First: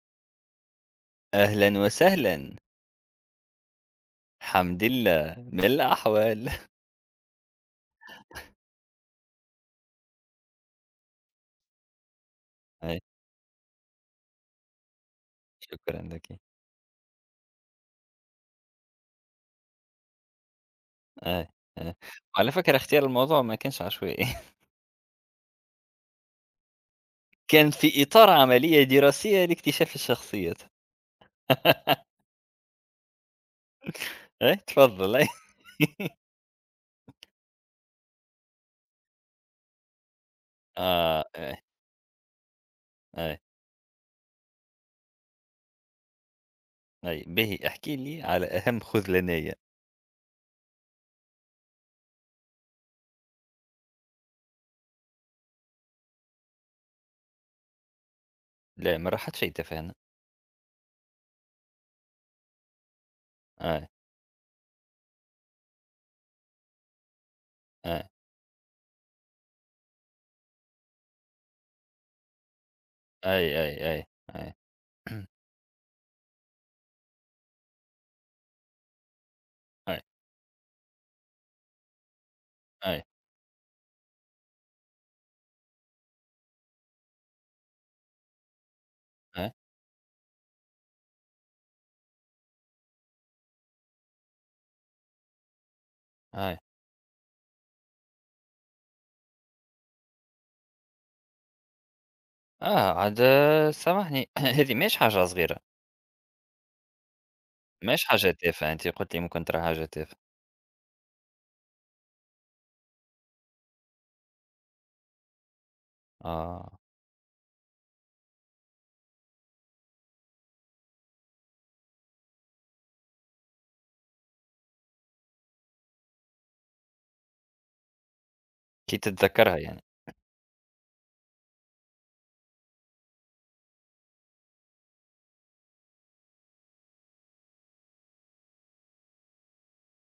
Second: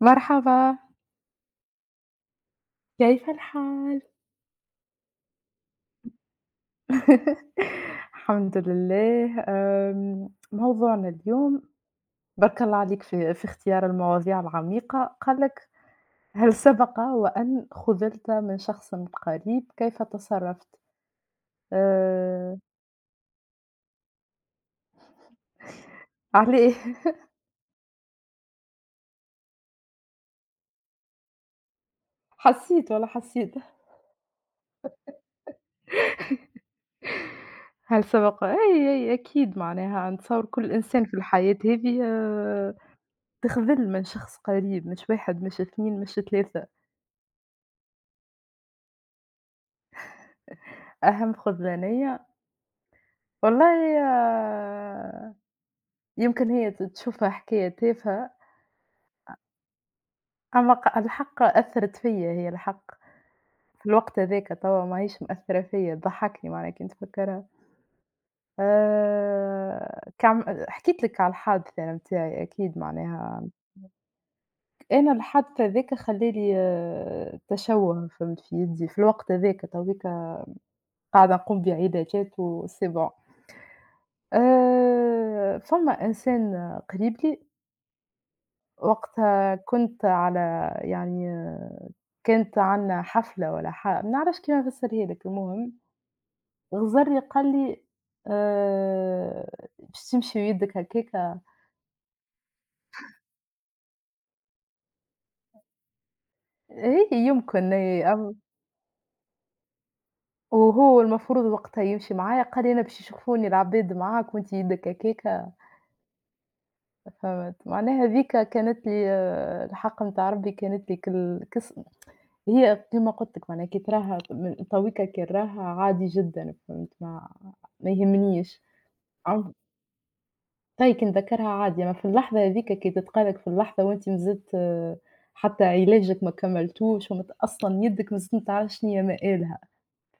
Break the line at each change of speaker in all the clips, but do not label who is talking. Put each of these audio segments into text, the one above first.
مرحبا،
أهلًا وسهلًا،
كيف الحال؟
حمد الله من الأحوال؟
الحمد لله، موضوعنا اليوم بارك الله
أي
عليك في اختيار المواضيع العميقة، قال لك:
شكرًا لكِ.
"هل سبق وأن خُذلت من شخص قريب، كيف تصرفت؟"
أي، أي، وعلى
آآ،
فكرة اختيار الموضوع ما كانش عشوائي.
علاه؟
كان في إطار عملية دراسية لاكتشاف الشخصيات.
حسيت والله حسيت،
أي تفضل أي
هل سبق أي، أي أكيد معناها نتصور كل إنسان في
أي،
الحياة هذه
أي،
تخذل من شخص قريب، مش 1 مش 2 مش 3
أي، باهي احكِ لي على أهم خذلانية.
أهم خذلانية والله يمكن هي تشوفها حكاية تافهة،
لا ما راحتش يتفاهنا.
أما الحق أثّرت فيّا هي الحق، في
أي،
الوقت هاذاك توا ماهيش مأثّرة فيّا تضحّكني معناها كي نتفكّرها.
أي،
كعم حكيت لك على الحادثة أنا متاعي أكيد معناها
أي، أي، أي، أي،
أنا الحادث هاذاك خلّى لي تشوُّه فهمت في يدي في الوقت هاذاك،
أي،
تويك قاعدة نقوم بعلاجات وS'est
أي،
bon. فما إنسان قريب لي
أي،
وقتها كنت على يعني كانت عندنا حفلة والّا ما نعرفش كيف نفسّرها لك المهم،
أي،
غزاري قال لي: "آآ باش تمشي ويدك هكاكا؟"
عاد سامحني. هذه ماهيش حاجة صغيرة.
هي يمكن
ماهيش
هي
حاجة تافهة، أنتِ قُلتِ لي ممكن ترى حاجة تافهة.
وهو المفروض وقتها يمشي معايا، قال لي: "أنا باش يشوفوني العباد معاك وأنت يدك هكاكا."
آه،
فهمت؟ معناها هاذيك كانت لي الحق نتاع ربي كانت لي كال كس هي كيما قُلت لك معناها كي تراها من تويكا كي نراها عادي جدًا فهمت؟ ما يهمنيش.
كي تتذكّرها يعني،
طيب كي نتذكّرها عادي، أما في اللحظة هاذيك كي تتقالك في اللحظة وأنتِ مازلت حتى علاجك ما كمّلتوش ومت أصلًا يدك مازلت ما تعرفش شنيا مآلها،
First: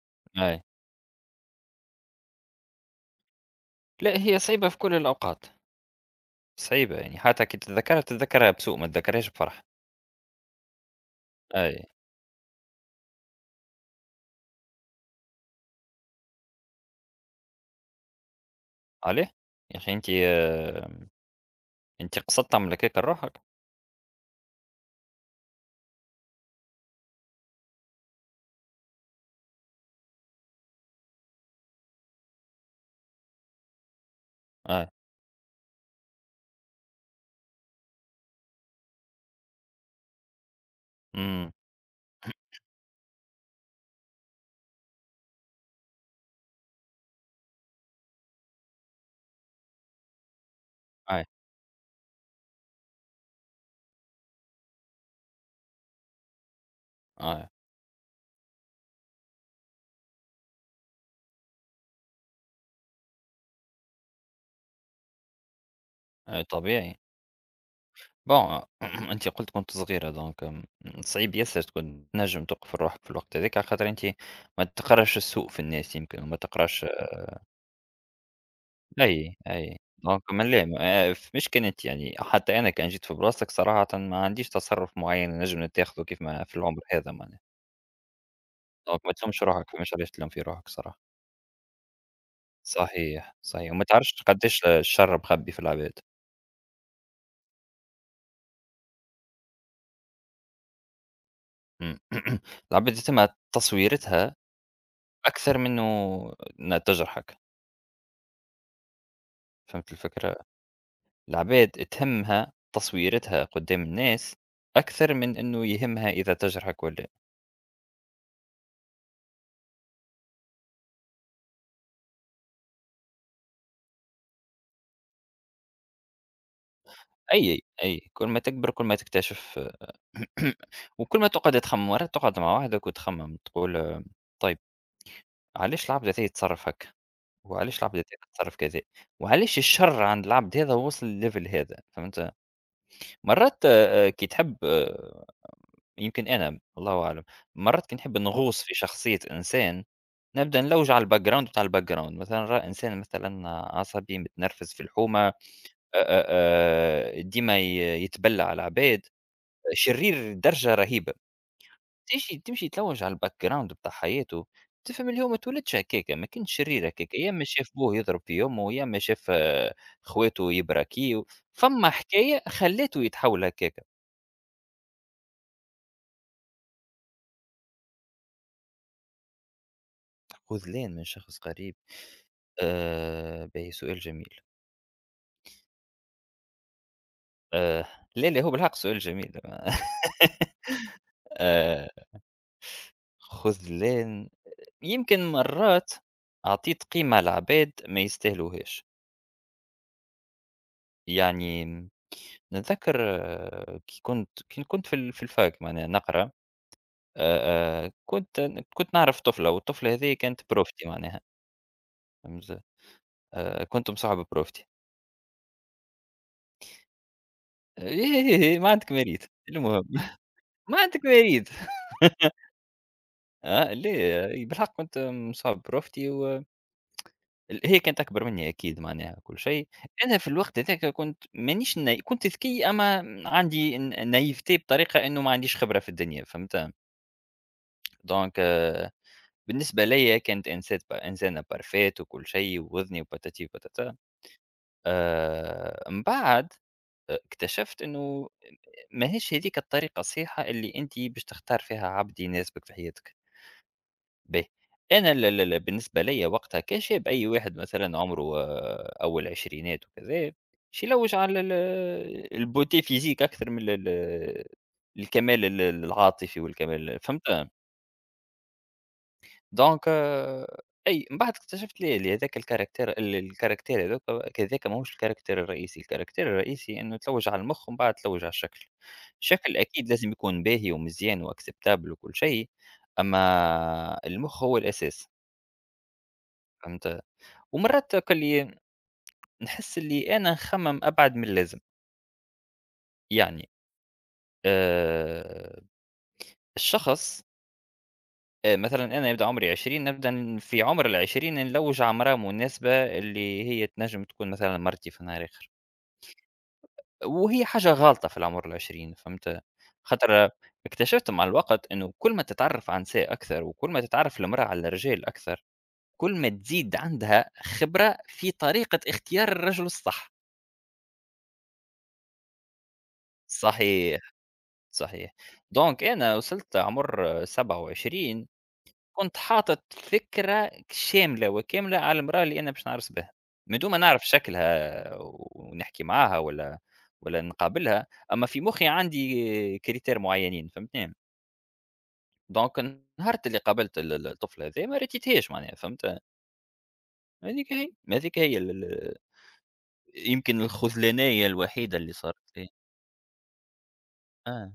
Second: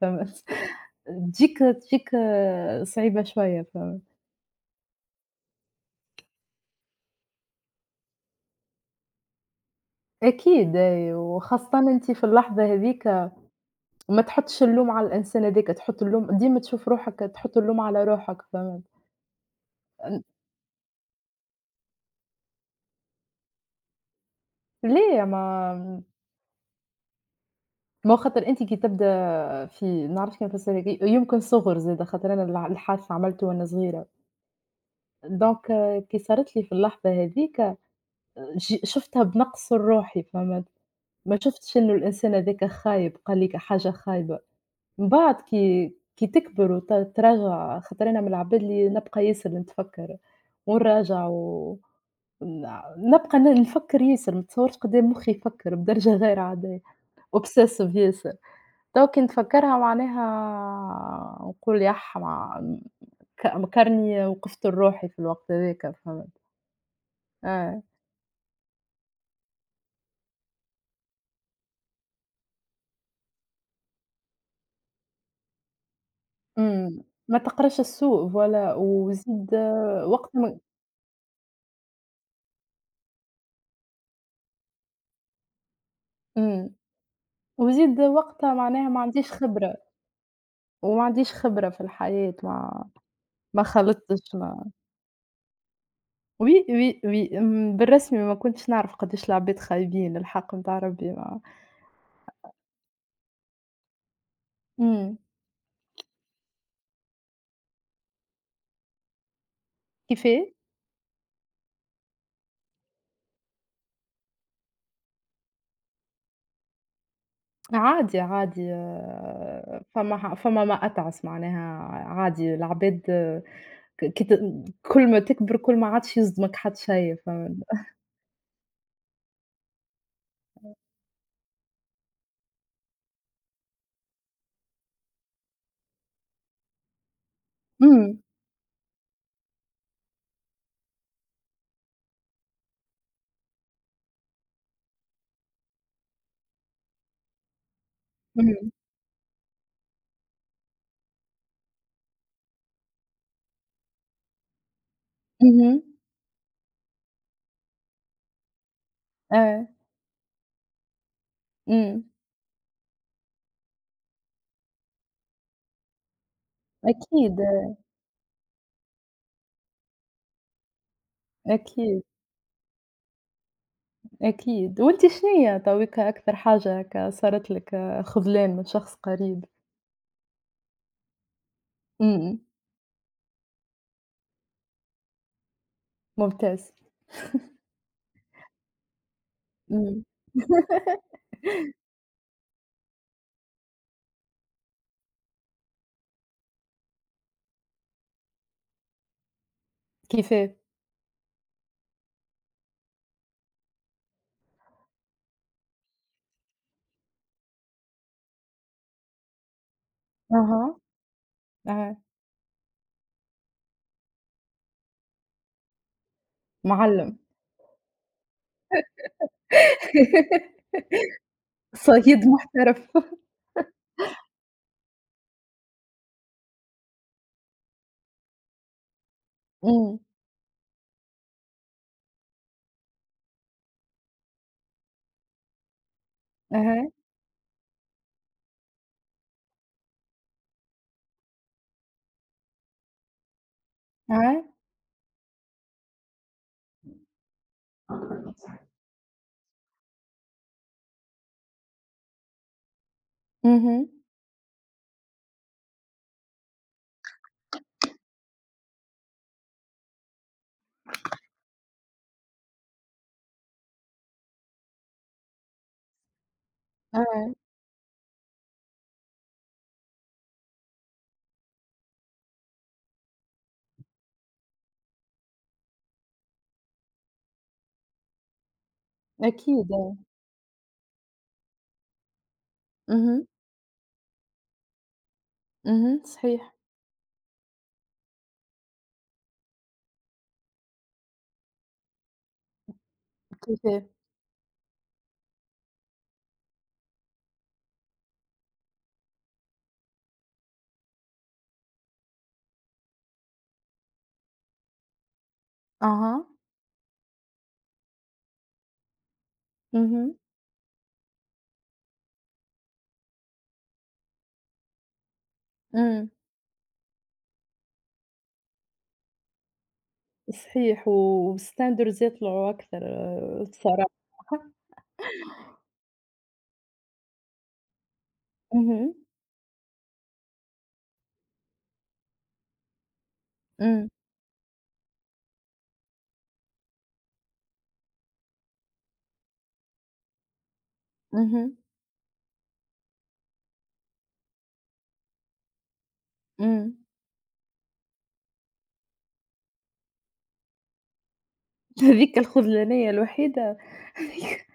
فهمت؟
أي،
تجيك صعيبة شوية فهمت؟
لأ هي صعيبة في كل الأوقات. صعيبة يعني حتى كي تتذكّرها، تتذكّرها بسوء ما تتذكّرهاش بفرحة.
أكيد أي، وخاصةً
أي،
أنتِ في اللحظة هاذيك ما تحطّش اللوم على الإنسان هاذاك، تحط اللوم ديما تشوف روحك تحط اللوم على روحك فهمت؟
عليه؟ يا أخي أنتِ
أن
آه، أنتِ قصّدت تعمل هكاك لروحك؟
ليه ما هو خاطر أنتِ كي تبدا في نعرفش كيف نفسّرها كي يمكن صُغر زادا خاطر أنا الحادثة عملته وأنا صغيرة.
أي،
دونك كي صارت لي في اللحظة هاذيك شُفتها بنقص الروحي فهمت، ما
إمم،
شُفتش إنه الإنسان هاذاك خايب، قال لي حاجة خايبة، من بعد كي تكبر تراجع خاطر أنا من العباد اللي نبقى ياسر نتفكّر
أي،
ونراجع و ن نبقى نفكّر ياسر، ما تصورش قدّام مخي يفكّر بدرجة غير عادية،
أي،
obsessive ياسر، توا كي نتفكّرها معناها نقول ياح مع مكرني وقفت لروحي في الوقت هاذاك فهمت،
أي طبيعي.
آه.
bon أنتِ قُلتِ كنتِ صغيرة donc م صعيب ياسر تكون تنجم توقف لروحك في الوقت هذاك، على خاطر أنتِ ما تقراش السوء في الناس يمكن وما تقراش.
ما تقراش السوق voilà
أي،
وزيد
أي، آه
وقت
كمان
ما
ليه ما ف مش كانت يعني حتى أنا كان جيت في بلاصتك صراحةً ما عنديش تصرُّف معيّن نجم نتاخده كيف ما في
إمم،
العمر هذا معناها.
وزيد وقتها معناها
دونك
ما
ما
عنديش
تلومش روحك،
خبرة،
فماش علاش تلوم في روحك صراحة.
وما عنديش خبرة في الحياة ما
صحيح،
ما
صحيح، وما تعرفش
خلطتش
قدّاش
ما
الشر مخبي في العباد.
oui oui oui بالرسمي ما كنتش نعرف قداش العباد خايبين الحق نتاع ربي ما
إمم، العباد يتمها تصويرتها
إمم،
أكثر من إنّها تجرحك. فهمت الفكرة؟
كيفاه؟
العباد تهمّها تصويرتها قدّام الناس أكثر من إنه يهمها إذا تجرحك والّا.
عادي، عادي فما فما ما أتعس معناها عادي العباد كي كل ما تكبر كل ما عادش يصدمك حتى شي فهمت؟
أي، أي، كل ما تكبر كل ما تكتشف. وكل ما تقعد تخمم مرات تقعد مع وحدك وتخمم تقول طيب علاش العبد هذا يتصرف هكا، وعلاش العبد هذا
إمم،
يتصرف كذا، وعلاش الشر عند العبد هذا وصل للليفل هذا. فهمت مرات كي تحب يمكن انا الله اعلم. مرات كي نحب نغوص
إمم،
في شخصيه انسان نبدا نلوج على الباك جراوند بتاع الباك جراوند مثلا راه انسان مثلا عصبي متنرفز في الحومه
اهم،
آه، ديما يتبلع على العباد
آه.
شرير درجه رهيبه.
إمم،
تمشي تمشي تلوّج على الback ground بتاع حياته. تفهم اللي هو ما اتولدش هكاكا، ما كانش شرير هكاكا، يا
أكيد،
إمّا شاف بوه يضرب في أمه، يا إمّا شاف خواته يبراكيو. فما
أكيد،
حكاية خلّاته يتحوّل هكاكا.
أكيد. وأنتِ شنيّا تويكا أكثر حاجة هاكا صارت لِك خذلان من شخص قريب؟
خذلان من شخص قريب،
إمم،
باهي سؤال جميل.
ممتاز.
آآ لا، لا هو بالحق سؤال جميل.
إمم.
آآ خذلان، يمكن مرّات أعطيت قيمة لعباد ما يستاهلوهاش.
كيفاه؟
يعني نتذكر، كي كنت في ال في الفاك معناها نقرا، كنت كنت نعرف طفلة، والطفلة هذه كانت
أها،
بروفتي معناها،
أها،
فهمت. كنت مصاحب بروفتي.
معلّم.
إيه ما عندك مريض، المهم. ما عندك مريض.
صيّاد محترف.
ليه بالحق كنت مصاحب بروفتي، و هي كانت أكبر مني أكيد معناها كل شيء.
إمم،
أنا في الوقت هذاك كنت مانيش ن كنت ذكي، أما عندي ن naivete بطريقة إنه ما عنديش خبرة في الدنيا، فهمت.
أها،
دونك بالنسبة ليّا كانت إنسات ب إنسانة perfect وكل شيء ووذني وباتاتي وباتاتا.
أها.
من بعد اكتشفت إنه ماهيش هاذيك الطريقة الصحيحة اللي أنتِ باش تختار فيها عبد يناسبك في حياتك.
اهم،
باهي. أنا ال ال ال بالنسبة ليّا وقتها كشاب، أي واحد مثلًا عمره أول عشرينات وكذا، باش يلوج على الbeauté physique أكثر من ال ال الكمال العاطفي والكمال،
أها،
فهمت؟ دونك أي من بعد اكتشفت لا لا، هذاك الكاركتير الكاركتير هذاك، هذاك ماهوش الكاركتير الرئيسي. الكاركتير الرئيسي إنه تلوج على المخ ومن بعد تلوج على الشكل. الشكل
أكيد
أكيد
آه.
لازم يكون باهي ومزيان وacceptable وكل شيء،
اهم،
أما المخ هو الأساس،
اهم، صحيح.
فهمت؟ ومرات كلي نحس اللي أنا نخمم أبعد من اللازم. يعني
كيفاه؟
آآ، الشخص، مثلًا أنا يبدأ عمري 20، نبدأ في عمر ال20 نلوّج عمرة مناسبة اللي هي تنجم تكون مثلًا مرتي في الآخر،
أها،
وهي حاجة غالطة في العمر ال20، فهمت.
اهم،
خاطر اكتشفت مع الوقت إنه كل ما تتعرف على نساء أكثر، وكل ما تتعرف المرأة على الرجال أكثر،
إمم،
كل ما تزيد عندها خبرة في طريقة اختيار الرجل الصح.
صحيح و والstandards يطلعوا أكثر
صحيح،
بصراحة.
صحيح. دونك أنا وصلت عمر 27،
اهم.
كنت حاطط فكرة شاملة وكاملة على المرأة اللي أنا باش نعرس بها، من دون ما
إمم،
نعرف شكلها ونحكي معاها ولا نقابلها، أما في مخي عندي كريتير معينين، فهمتني؟
اهم،
دونك نهار اللي قابلت ال ال الطفل هذا ما رتيتهاش معناها، فهمت؟
إمم.
هذيك هي، هذيك هي ال ال يمكن الخذلانية الوحيدة اللي
هذيك
صارت لي.
الخذلانية الوحيدة هذيك
آه.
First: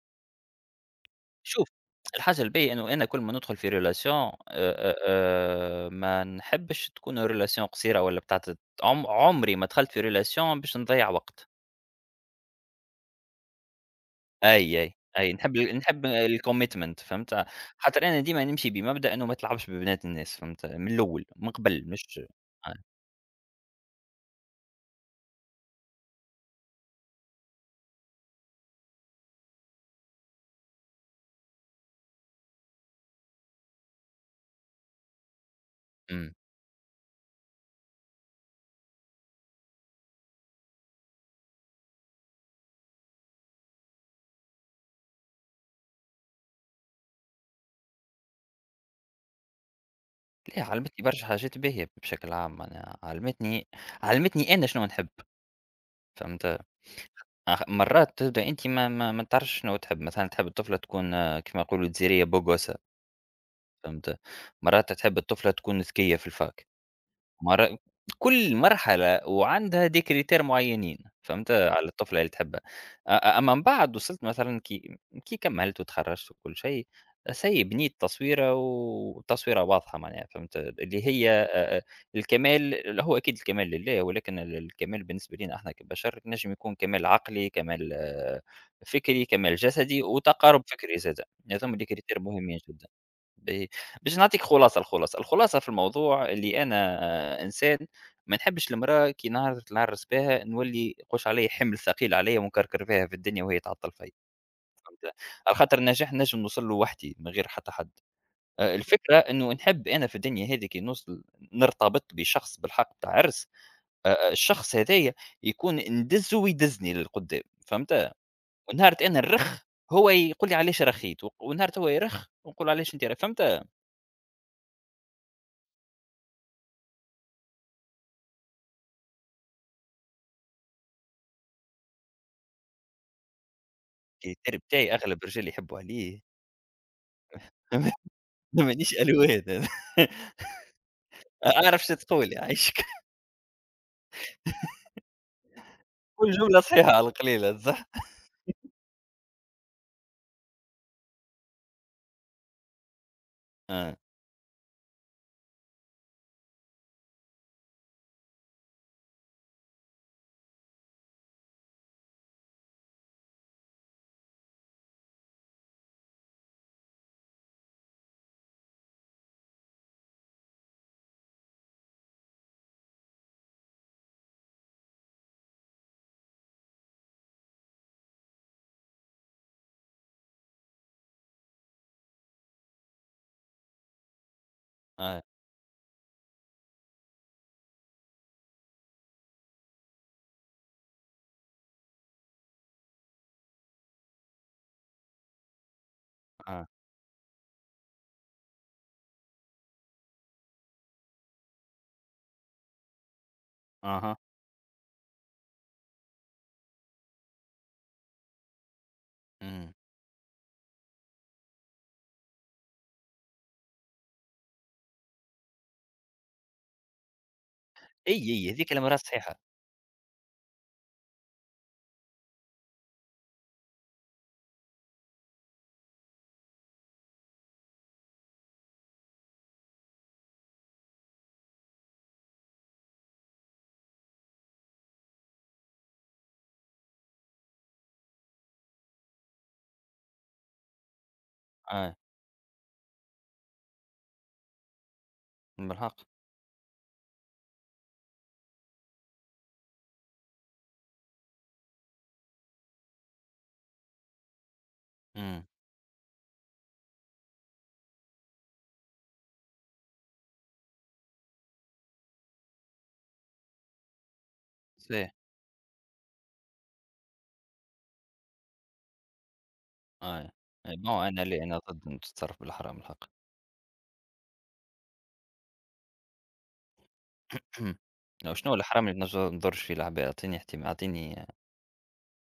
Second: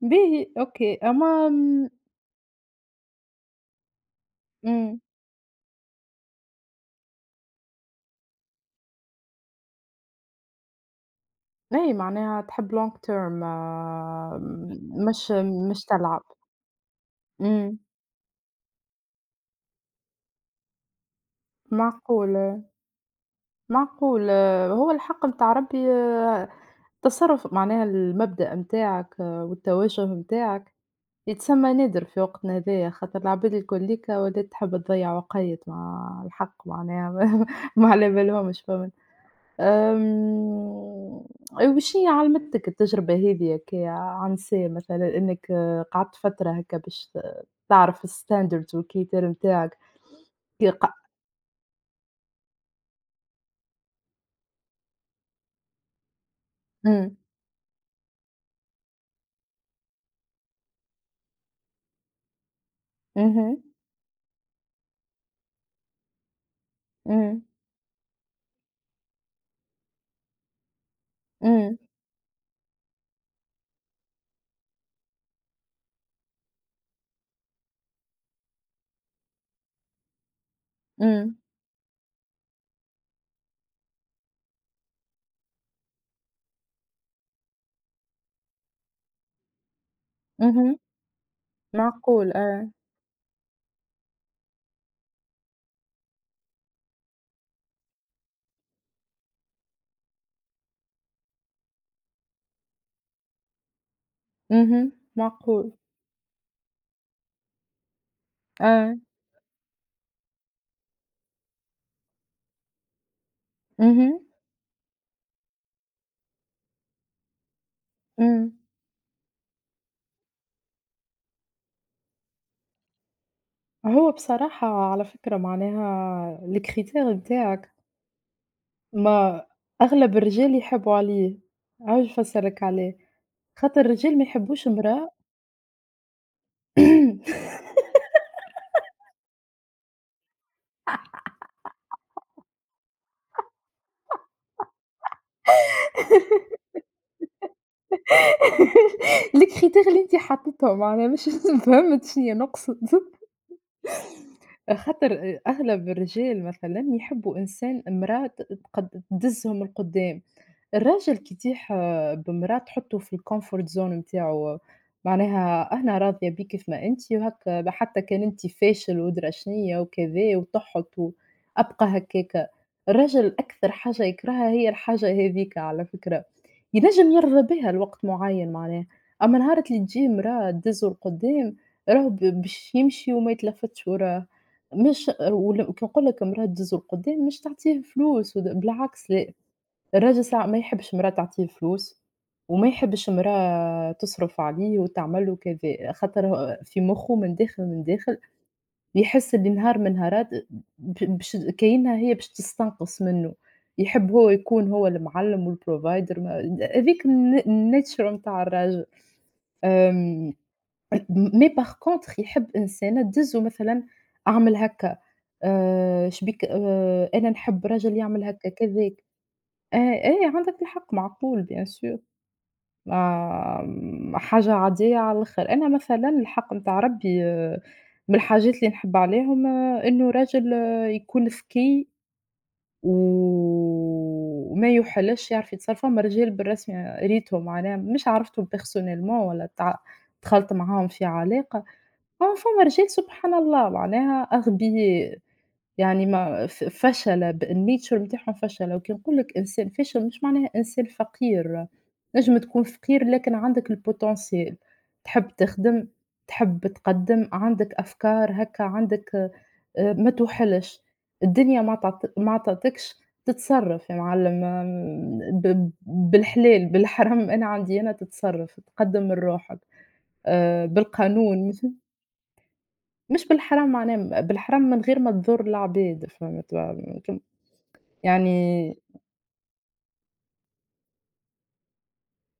باهي أوكي، أما
شوف، الحاجة الباهية إنه أنا كل ما ندخل في relation،
إمم،
ما نحبش تكون relation قصيرة والّا بتاعة، عمري ما دخلت في relation باش نضيّع وقت.
أي معناها تحب long term م
أي، أي،
مش
أي، نحب ال
مش
نحب
تلعب.
الcommitment، فهمت.
إمم،
خاطر أنا ديما نمشي بمبدأ إنه ما تلعبش ببنات الناس، فهمت، من الأول من قبل مش
معقول،
آه،
معقول هو الحق متاع ربي التصرُّف معناها المبدأ متاعك والتوجه متاعك يتسمى نادر في وقتنا هذايا، خاطر العباد الكل ليكا ولات تحب تضيّع وقيت مع
إمم.
الحق معناها ما على بالهمش فهمت، آمم وش هي علمتك التجربة هذي هكايا عن سا مثلًا إنك قعدت فترة هكا باش تعرف الstandards والكيتار نتاعك
لا،
كي ق
علمتني برشا حاجات باهية بشكل عام معناها. علمتني أنا شنو نحب، فهمت.
أم،
أخ مرات تبدأ أنتِ ما تعرفش شنو تحب. مثلًا تحب الطفلة تكون كيما يقولوا الجزيرية بوغوسة،
إمم،
فهمت. مرات تحب الطفلة تكون ذكية في الفاك.
اهم،
مر كل مرحلة وعندها Decretaire معيّنين، فهمت،
إمم، إمم،
على الطفلة اللي تحبها. أ أ أما من بعد وصلت مثلًا كي كمّلت وتخرّجت وكل شيء، سي بنيت تصويرة وتصويرة واضحة معناها، فهمت. اللي هي
إمم،
أ أ الكمال هو أكيد الكمال لله، ولكن الكمال بالنسبة لينا إحنا كبشر نجم يكون كمال عقلي، كمال فكري، كمال جسدي، وتقارُب
اهم،
فكري زادة. هاذوما Decretaire
معقول
مهمين
آه،
جدًا. ب باش نعطيك خلاصة الخلاصة. الخلاصة في الموضوع اللي أنا إنسان ما نحبش المرأة كي نهارت نعرس بها نولي قُش عليَّ، حِمل ثقيل عليَّ ونكركر فيها في الدنيا وهي تعطّل فيَّ،
اهم،
فهمت؟ على
معقول
خاطر النجاح نجم نوصل له وحدي من غير حتى حد.
آه،
الفكرة إنه نحب أنا في الدنيا هذه كي نوصل نرتبط بشخص بالحق بتاع عرس.
اهم،
الشخص هذايا يكون ندزّه ويدزني للقدّام، فهمت؟
إمم. أم.
ونهارة أنا نرخ، هو يقول لي: "علاش رخيت؟" و ونهارة هو يرخ ونقول له: "علاش أنت ر"، فهمت؟
هو بصراحة على فكرة معناها الcritere نتاعك ما أغلب الرجال يحبوا عليه، عاوز نفسّر لك علاه، خاطر الرجال ما
الجيتار
يحبوش
بتاعي
امرأة
أغلب الرجال يحبوا عليه. أنا مانيش ألوان أنا. أعرف شنو تقول يعيشك، كل جملة صحيحة على القليلة، صح؟
الcritere اللي أنت حطيتهم معناها مش فهمت شنيا نقصد،
آه،
خاطر أغلب الرجال مثلًا يحبوا إنسان امرأة تقد تدزهم لقدّام. الراجل كي يطيح بمراه تحطّه في الcomfort zone نتاعو، معناها أنا راضية بيك كيف ما أنتِ وهكا حتى كان أنتِ فاشل وأدرى شنيا وكذا وتحُط وأبقى هكاكا، الراجل أكثر حاجة يكرهها هي الحاجة هاذيك على فكرة، ينجم يرضى بها لوقت معيّن معناها، أما نهار اللي تجي مراه تدزّه لقدّام راهو باش يمشي وما يتلفتش وراه، مش
آه،
كي نقول لك مراه تدزّه لقدّام مش تعطيه فلوس بالعكس الراجل ساعة ما يحبش مرا تعطيه فلوس، وما يحبش مرا تصرف عليه وتعمل له كذا، خاطر هو
آه،
في مخه من داخل من داخل يحس اللي نهار من نهارات باش كأنها هي باش تستنقص منه، يحب
أها،
هو يكون هو المعلم والprovider ما هذيك الnature نتاع الراجل،
إمم،
آمم mais par contre يحب إنسانة تدزه مثلًا أعمل هكا، شبيك أنا نحب راجل
أي،
يعمل هكا
أي هذيك
كذا.
المرات صحيحة.
آآ أي عندك الحق معقول bien sûr ما حاجة عادية على الآخر، أنا مثلًا الحق نتاع ربي من الحاجات اللي نحب عليهم إنه راجل يكون ذكي و وما يُحِلّش يعرف يتصرف، فما رجال بالرسمي ريتهم معناها مش عرفتهم personnellement ولا دخلت معاهم في علاقة،
آه،
أما فما رجال سبحان الله معناها أغبياء.
بالحق،
يعني ما فشل الnature نتاعهم فشل، وكي نقول لك إنسان فاشل مش معناها إنسان فقير، تنجم تكون فقير لكن عندك الpotentiel تحب
إمم،
تخدم، تحب تقدّم، عندك أفكار هكا، عندك ما توحلش، الدنيا ما تعط ما عطاتكش، تتصرّف يا معلم
صحيح،
بالحلال، بالحرام أنا عندي أنا تتصرّف، تقدّم من روحك
آه، نو أنا لا،
بالقانون
أنا
مثل،
ضد إنه تتصرف بالحرام الحق.
مش بالحرام معناها بالحرام من غير ما تضُر العباد فهمت
اهم، شنو
يعني
الحرام اللي نج ما نضرش فيه العباد؟ أعطيني احتم، أعطيني،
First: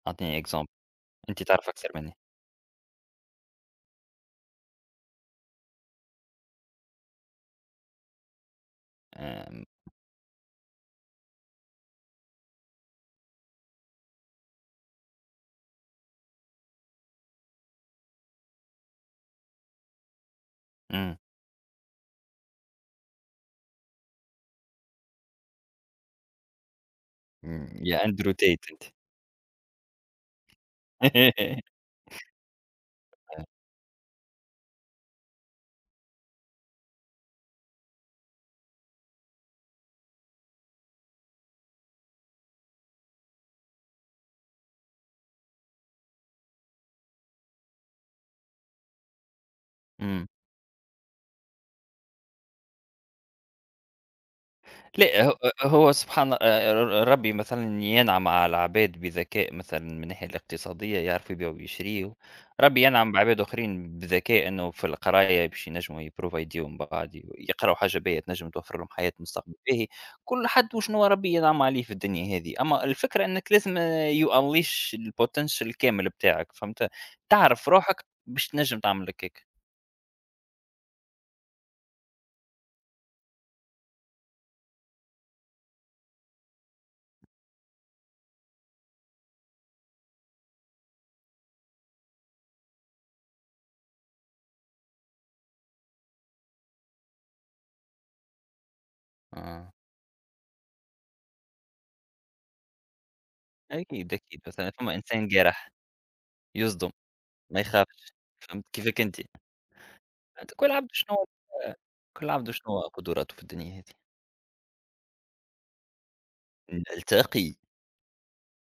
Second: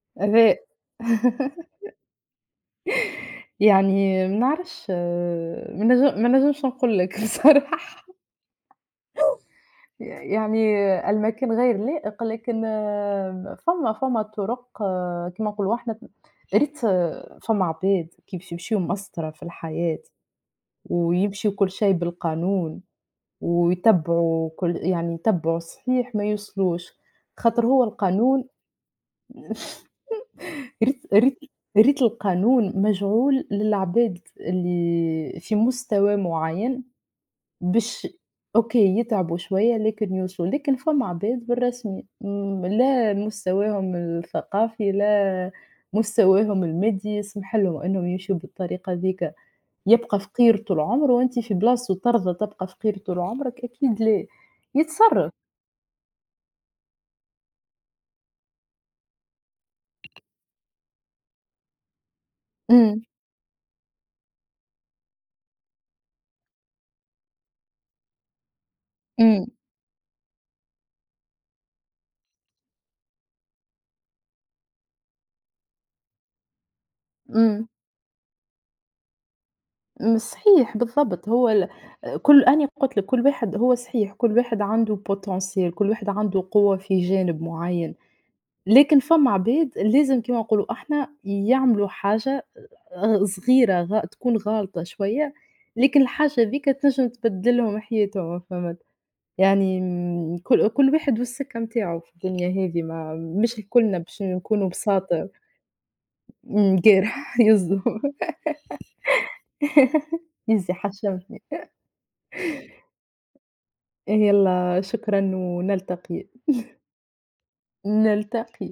أعطيني
غباء
example. أنت تعرف أكثر مني.
يعني ما نعرفش ما ما نجمش نقول لك بصراحة
آمم،
ي يعني المكان غير لائق لكن فما طرق كيما نقولوا إحنا يا ريت فما عباد كي باش يمشيو مسطرة في الحياة
إمم،
ويمشيو كل شيء بالقانون ويتبعوا كل يعني يتبعوا الصحيح ما يوصلوش، خاطر
إمم،
هو
يا أندرو
القانون
تيت أنت.
ريت ريت القانون مجعول للعباد اللي في مستوى معين باش أوكي يتعبوا شوية لكن يوصلوا، لكن فما عباد بالرسمي لا مستواهم الثقافي لا مستواهم المادي يسمح لهم إنهم يمشيو بالطريقة ذيك، يبقى
إمم.
فقير طول عمره وأنت في بلاصتو ترضى تبقى فقير طول عمرك؟ أكيد لا،
لأ،
يتصرف.
ه هو سبحان ر ربي مثلًا ينعم على العباد بذكاء مثلًا من الناحية الاقتصادية يعرفوا يبيعوا ويشريوا. ربي
إمم،
ينعم بعباد آخرين بذكاء إنه في القراية باش ينجموا يبروفايديو من بعض، ي يقراوا حاجة باهية تنجم توفر لهم حياة
إمم،
مستقبل باهي. كل حد وشنوا ربي ينعم عليه في الدنيا هذه، أما الفكرة إنك لازم you unleash الpotential الكامل بتاعك، فهمت.
إمم.
تعرف روحك باش تنجم تعمل هكاك.
صحيح بالضبط، هو كل أنا قُلت لك كل واحد هو صحيح كل واحد عنده potential كل واحد عنده قوة في جانب معيّن، لكن فما عباد لازم كيما نقولوا إحنا يعملوا حاجة صغيرة غا تكون غالطة شوية، لكن الحاجة هاذيك تنجم تبدل لهم حياتهم فهمت؟
آه،
يعني كل واحد والسكة نتاعو في الدنيا هذه ما مش كلنا
أكيد،
باش
أكيد.
نكونوا
مثلًا ثم إنسان
بساطة
جارح يصدم،
قارح
ما
يزو
يخافش، فهمت كيفك أنت. أنت كل
يزي
عبد شنو،
حشمتني.
كل عبد شنو قدراته في الدنيا هذه.
يلا شكرًا ونلتقي،
نلتقي.
نلتقي.